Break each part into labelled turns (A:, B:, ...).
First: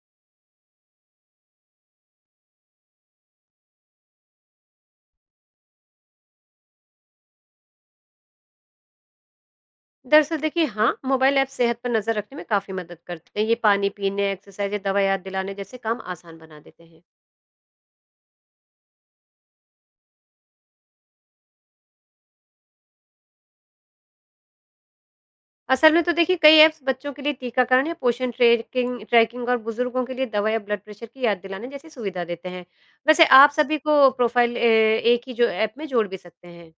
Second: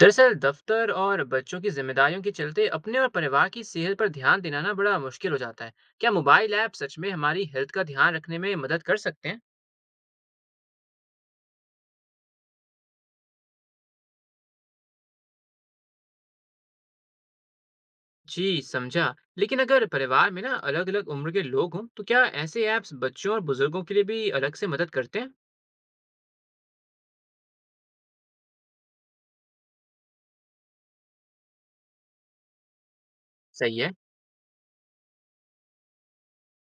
A: दरअसल दफ्तर और बच्चों की जिम्मेदारियों के चलते अपने और परिवार की सेहत पर ध्यान देना ना बड़ा मुश्किल हो जाता है। क्या मोबाइल ऐप सच में हमारी हेल्थ का ध्यान रखने में मदद कर सकते हैं?
B: दरअसल देखिए हाँ, मोबाइल ऐप सेहत पर नज़र रखने में काफ़ी मदद करते हैं। ये पानी पीने, एक्सरसाइज या दवा याद दिलाने जैसे काम आसान बना देते हैं।
A: जी, समझा। लेकिन अगर परिवार में ना अलग अलग उम्र के लोग हों तो क्या ऐसे ऐप्स बच्चों और बुजुर्गों के लिए भी अलग से मदद करते हैं?
B: असल में तो देखिए कई ऐप्स बच्चों के लिए टीकाकरण या पोषण ट्रैकिंग ट्रैकिंग और बुजुर्गों के लिए दवा या ब्लड प्रेशर की याद दिलाने जैसी सुविधा देते हैं। वैसे आप
A: सही
B: सभी
A: है।
B: को प्रोफाइल एक ही जो ऐप में जोड़ भी सकते हैं।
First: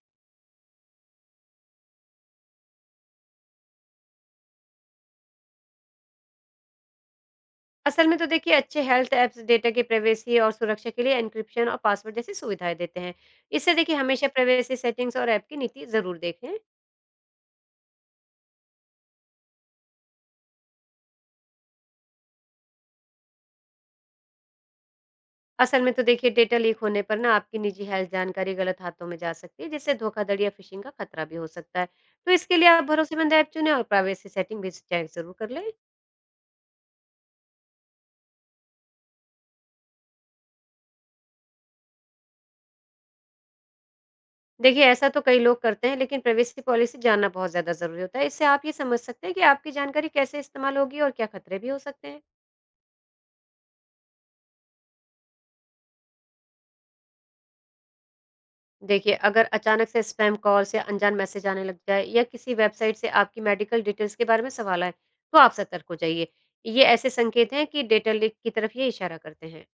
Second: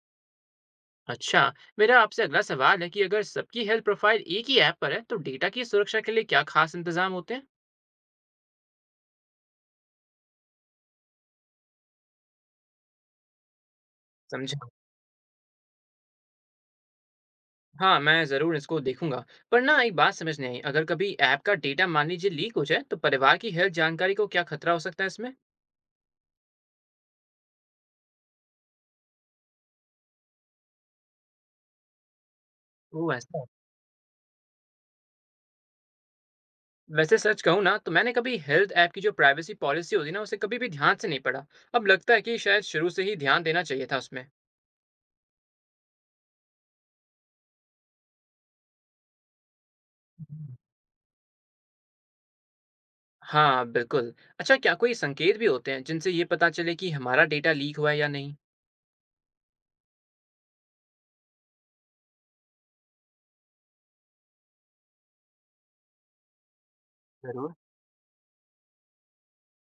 A: अच्छा, मेरा आपसे अगला सवाल है कि अगर सबकी हेल्थ प्रोफाइल एक ही ऐप पर है तो डेटा की सुरक्षा के लिए क्या खास इंतजाम होते हैं?
B: असल में तो देखिए अच्छे हेल्थ ऐप्स डेटा की प्राइवेसी और सुरक्षा के लिए एन्क्रिप्शन और पासवर्ड जैसी सुविधाएं देते हैं। इससे देखिए हमेशा
A: समझा।
B: प्राइवेसी सेटिंग्स और ऐप की नीति ज़रूर देखें।
A: हाँ, मैं ज़रूर इसको देखूंगा। पर ना एक बात समझ नहीं आई, अगर कभी ऐप का डेटा मान लीजिए लीक हो जाए तो परिवार की हेल्थ जानकारी को क्या खतरा हो सकता है इसमें?
B: असल में तो देखिए डेटा लीक होने पर ना आपकी निजी हेल्थ जानकारी गलत हाथों में जा सकती है जिससे धोखाधड़ी या फिशिंग का खतरा भी हो सकता है। तो इसके लिए आप
A: वो
B: भरोसेमंद
A: ऐसा है।
B: ऐप चुनें और प्राइवेसी सेटिंग भी चेक जरूर कर लें।
A: वैसे सच कहूँ ना तो मैंने कभी हेल्थ ऐप की जो प्राइवेसी पॉलिसी होती है ना उसे कभी भी ध्यान से नहीं पढ़ा। अब लगता है कि शायद शुरू से ही ध्यान देना चाहिए था उसमें।
B: देखिए ऐसा तो कई लोग करते हैं लेकिन प्राइवेसी पॉलिसी जानना बहुत ज़्यादा ज़रूरी होता है। इससे आप ये समझ सकते हैं कि आपकी जानकारी कैसे
A: हम्म।
B: इस्तेमाल होगी और क्या खतरे भी हो सकते हैं।
A: हाँ, बिल्कुल। अच्छा, क्या कोई संकेत भी होते हैं जिनसे ये पता चले कि हमारा डेटा लीक हुआ है या नहीं?
B: देखिए अगर अचानक से स्पैम कॉल से अनजान मैसेज आने लग जाए या किसी वेबसाइट से आपकी मेडिकल डिटेल्स के बारे में सवाल आए तो आप सतर्क हो जाइए। ये ऐसे
A: जरूर।
B: संकेत हैं कि डेटा लीक की तरफ ये इशारा करते हैं।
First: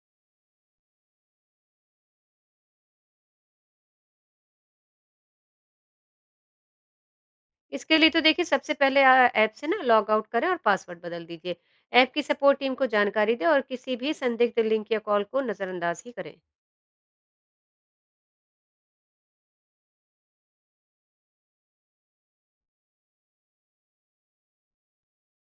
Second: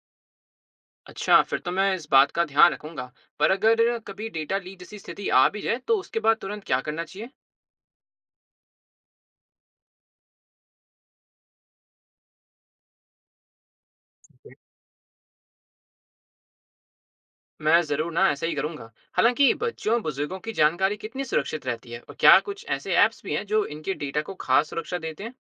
A: अच्छा, फिर तो मैं इस बात का ध्यान रखूंगा। पर अगर कभी डेटा लीक जैसी स्थिति आ भी जाए तो उसके बाद तुरंत क्या करना चाहिए?
B: इसके लिए तो देखिए सबसे पहले ऐप से ना लॉग आउट करें और पासवर्ड बदल दीजिए। ऐप की सपोर्ट टीम को जानकारी दें और किसी भी संदिग्ध लिंक या कॉल को नज़रअंदाज ही करें।
A: मैं ज़रूर ना ऐसा ही करूँगा। हालांकि बच्चों और बुजुर्गों की जानकारी कितनी सुरक्षित रहती है, और क्या कुछ ऐसे ऐप्स भी हैं जो इनके डेटा को खास सुरक्षा देते हैं?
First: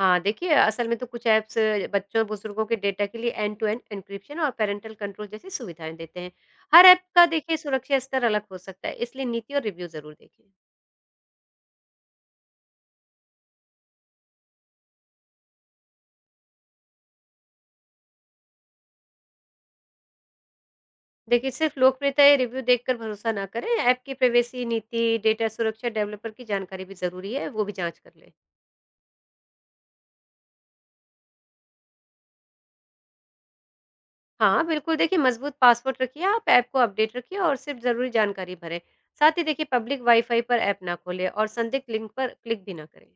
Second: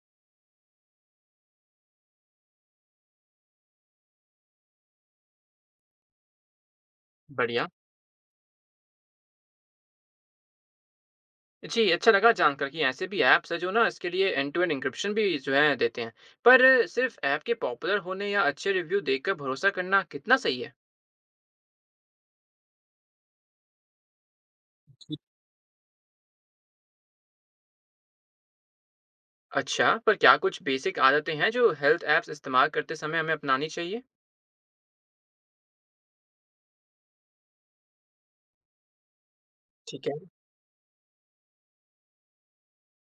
B: हाँ, देखिए असल में तो कुछ ऐप्स बच्चों और बुजुर्गों के डेटा के लिए एंड टू एंड एन्क्रिप्शन और पेरेंटल कंट्रोल जैसी सुविधाएं देते हैं। हर ऐप का देखिए
A: बढ़िया।
B: सुरक्षा स्तर अलग हो सकता है, इसलिए नीति और रिव्यू जरूर देखें।
A: जी, अच्छा लगा जानकर कि ऐसे भी ऐप्स है जो ना इसके लिए एंड टू एंड इंक्रिप्शन भी जो है देते हैं। पर सिर्फ ऐप के पॉपुलर होने या अच्छे रिव्यू देखकर भरोसा करना कितना सही है?
B: देखिए सिर्फ लोकप्रियता या रिव्यू देखकर भरोसा ना करें। ऐप की प्राइवेसी नीति,
A: जी।
B: डेटा सुरक्षा, डेवलपर की जानकारी भी जरूरी है, वो भी जांच कर लें।
A: अच्छा, पर क्या कुछ बेसिक आदतें हैं जो हेल्थ ऐप्स इस्तेमाल करते समय हमें अपनानी चाहिए?
B: हाँ, बिल्कुल देखिए मज़बूत पासवर्ड रखिए आप, ऐप को अपडेट रखिए और सिर्फ़ ज़रूरी जानकारी भरें। साथ ही देखिए पब्लिक
A: ठीक है,
B: वाईफ़ाई पर ऐप ना खोलें और संदिग्ध लिंक पर क्लिक भी ना करें।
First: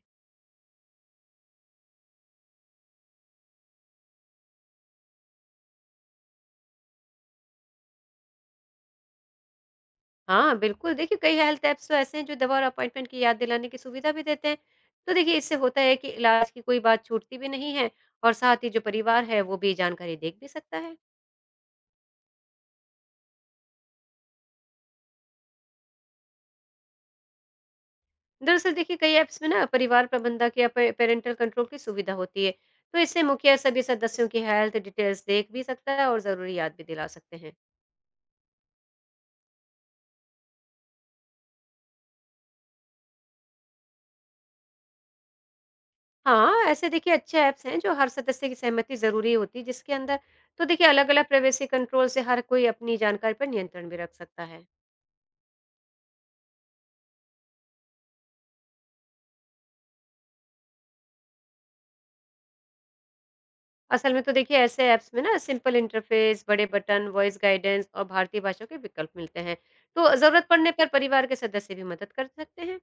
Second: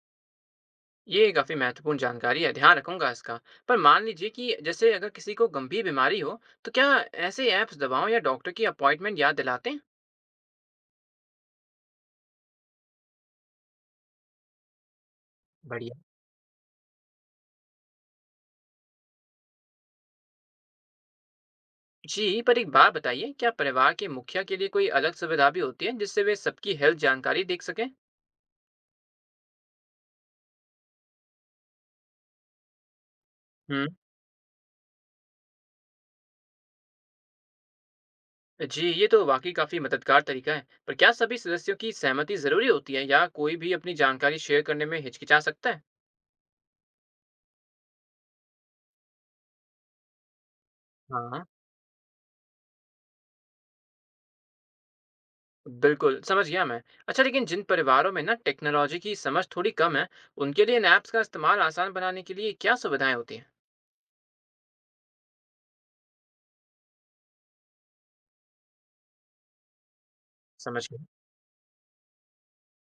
A: ये काफ़ी महत्वपूर्ण जानकारी है, ध्यान रखूंगा इसका। पर मान लीजिए कि जैसे अगर किसी को गंभीर बीमारी हो, तो क्या ऐसे ऐप्स दवाओं या डॉक्टर की अपॉइंटमेंट याद दिलाते हैं?
B: हाँ, बिल्कुल देखिए कई हेल्थ ऐप्स तो ऐसे हैं जो दवा और अपॉइंटमेंट की याद दिलाने की सुविधा भी देते हैं। तो देखिए इससे होता
A: बढ़िया।
B: है कि इलाज की कोई बात छूटती भी नहीं है और साथ ही जो परिवार है वो भी जानकारी देख भी सकता है।
A: जी, पर एक बात बताइए, क्या परिवार के मुखिया के लिए कोई अलग सुविधा भी होती है, जिससे वे सबकी हेल्थ जानकारी देख सकें?
B: दरअसल देखिए कई ऐप्स में ना परिवार प्रबंधक या पे पेरेंटल कंट्रोल की सुविधा होती है। तो इससे मुखिया सभी
A: हम्म।
B: सदस्यों की हेल्थ डिटेल्स देख भी सकता है और ज़रूरी याद भी दिला सकते हैं।
A: जी, ये तो वाकई काफ़ी मददगार तरीका है। पर क्या सभी सदस्यों की सहमति ज़रूरी होती है, या कोई भी अपनी जानकारी शेयर करने में हिचकिचा सकता है?
B: हाँ, ऐसे देखिए अच्छे ऐप्स हैं जो हर सदस्य की सहमति ज़रूरी होती है जिसके अंदर। तो देखिए अलग-अलग
A: हाँ,
B: प्राइवेसी कंट्रोल से हर कोई अपनी जानकारी पर नियंत्रण भी रख सकता है।
A: बिल्कुल, समझ गया मैं। अच्छा, लेकिन जिन परिवारों में ना टेक्नोलॉजी की समझ थोड़ी कम है, उनके लिए इन ऐप्स का इस्तेमाल आसान बनाने के लिए क्या सुविधाएँ होती हैं?
B: असल में तो देखिए ऐसे ऐप्स में ना सिंपल इंटरफेस, बड़े बटन, वॉइस गाइडेंस और भारतीय भाषा के विकल्प मिलते हैं। तो ज़रूरत पड़ने
A: समझ
B: पर
A: गया।
B: परिवार के सदस्य भी मदद कर सकते हैं।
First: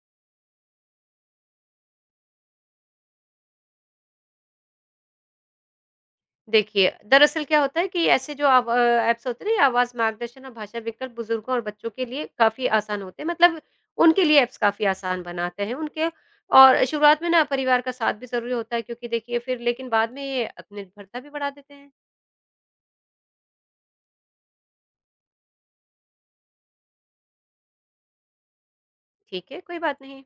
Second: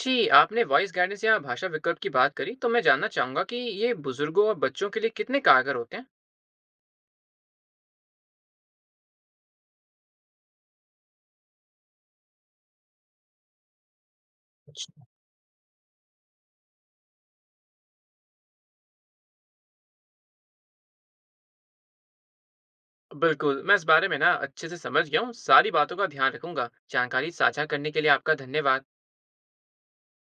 A: जी, आपने वॉइस गाइडेंस या भाषा विकल्प की बात करी, तो मैं जानना चाहूँगा कि ये बुज़ुर्गों और बच्चों के लिए कितने कारगर होते हैं?
B: देखिए, दरअसल क्या होता है कि ऐसे जो ऐप्स होते हैं ना, ये आवाज़ मार्गदर्शन और भाषा विकल्प बुजुर्गों और बच्चों के लिए काफ़ी आसान होते हैं, मतलब उनके लिए ऐप्स काफ़ी
A: अच्छा।
B: आसान बनाते हैं उनके। और शुरुआत में ना परिवार का साथ भी ज़रूरी होता है क्योंकि देखिए फिर लेकिन बाद में ये आत्मनिर्भरता भी बढ़ा देते हैं।
A: बिल्कुल, मैं इस बारे में ना अच्छे से समझ गया हूँ, सारी बातों का ध्यान रखूँगा। जानकारी साझा करने के लिए आपका धन्यवाद।
B: ठीक है, कोई बात नहीं।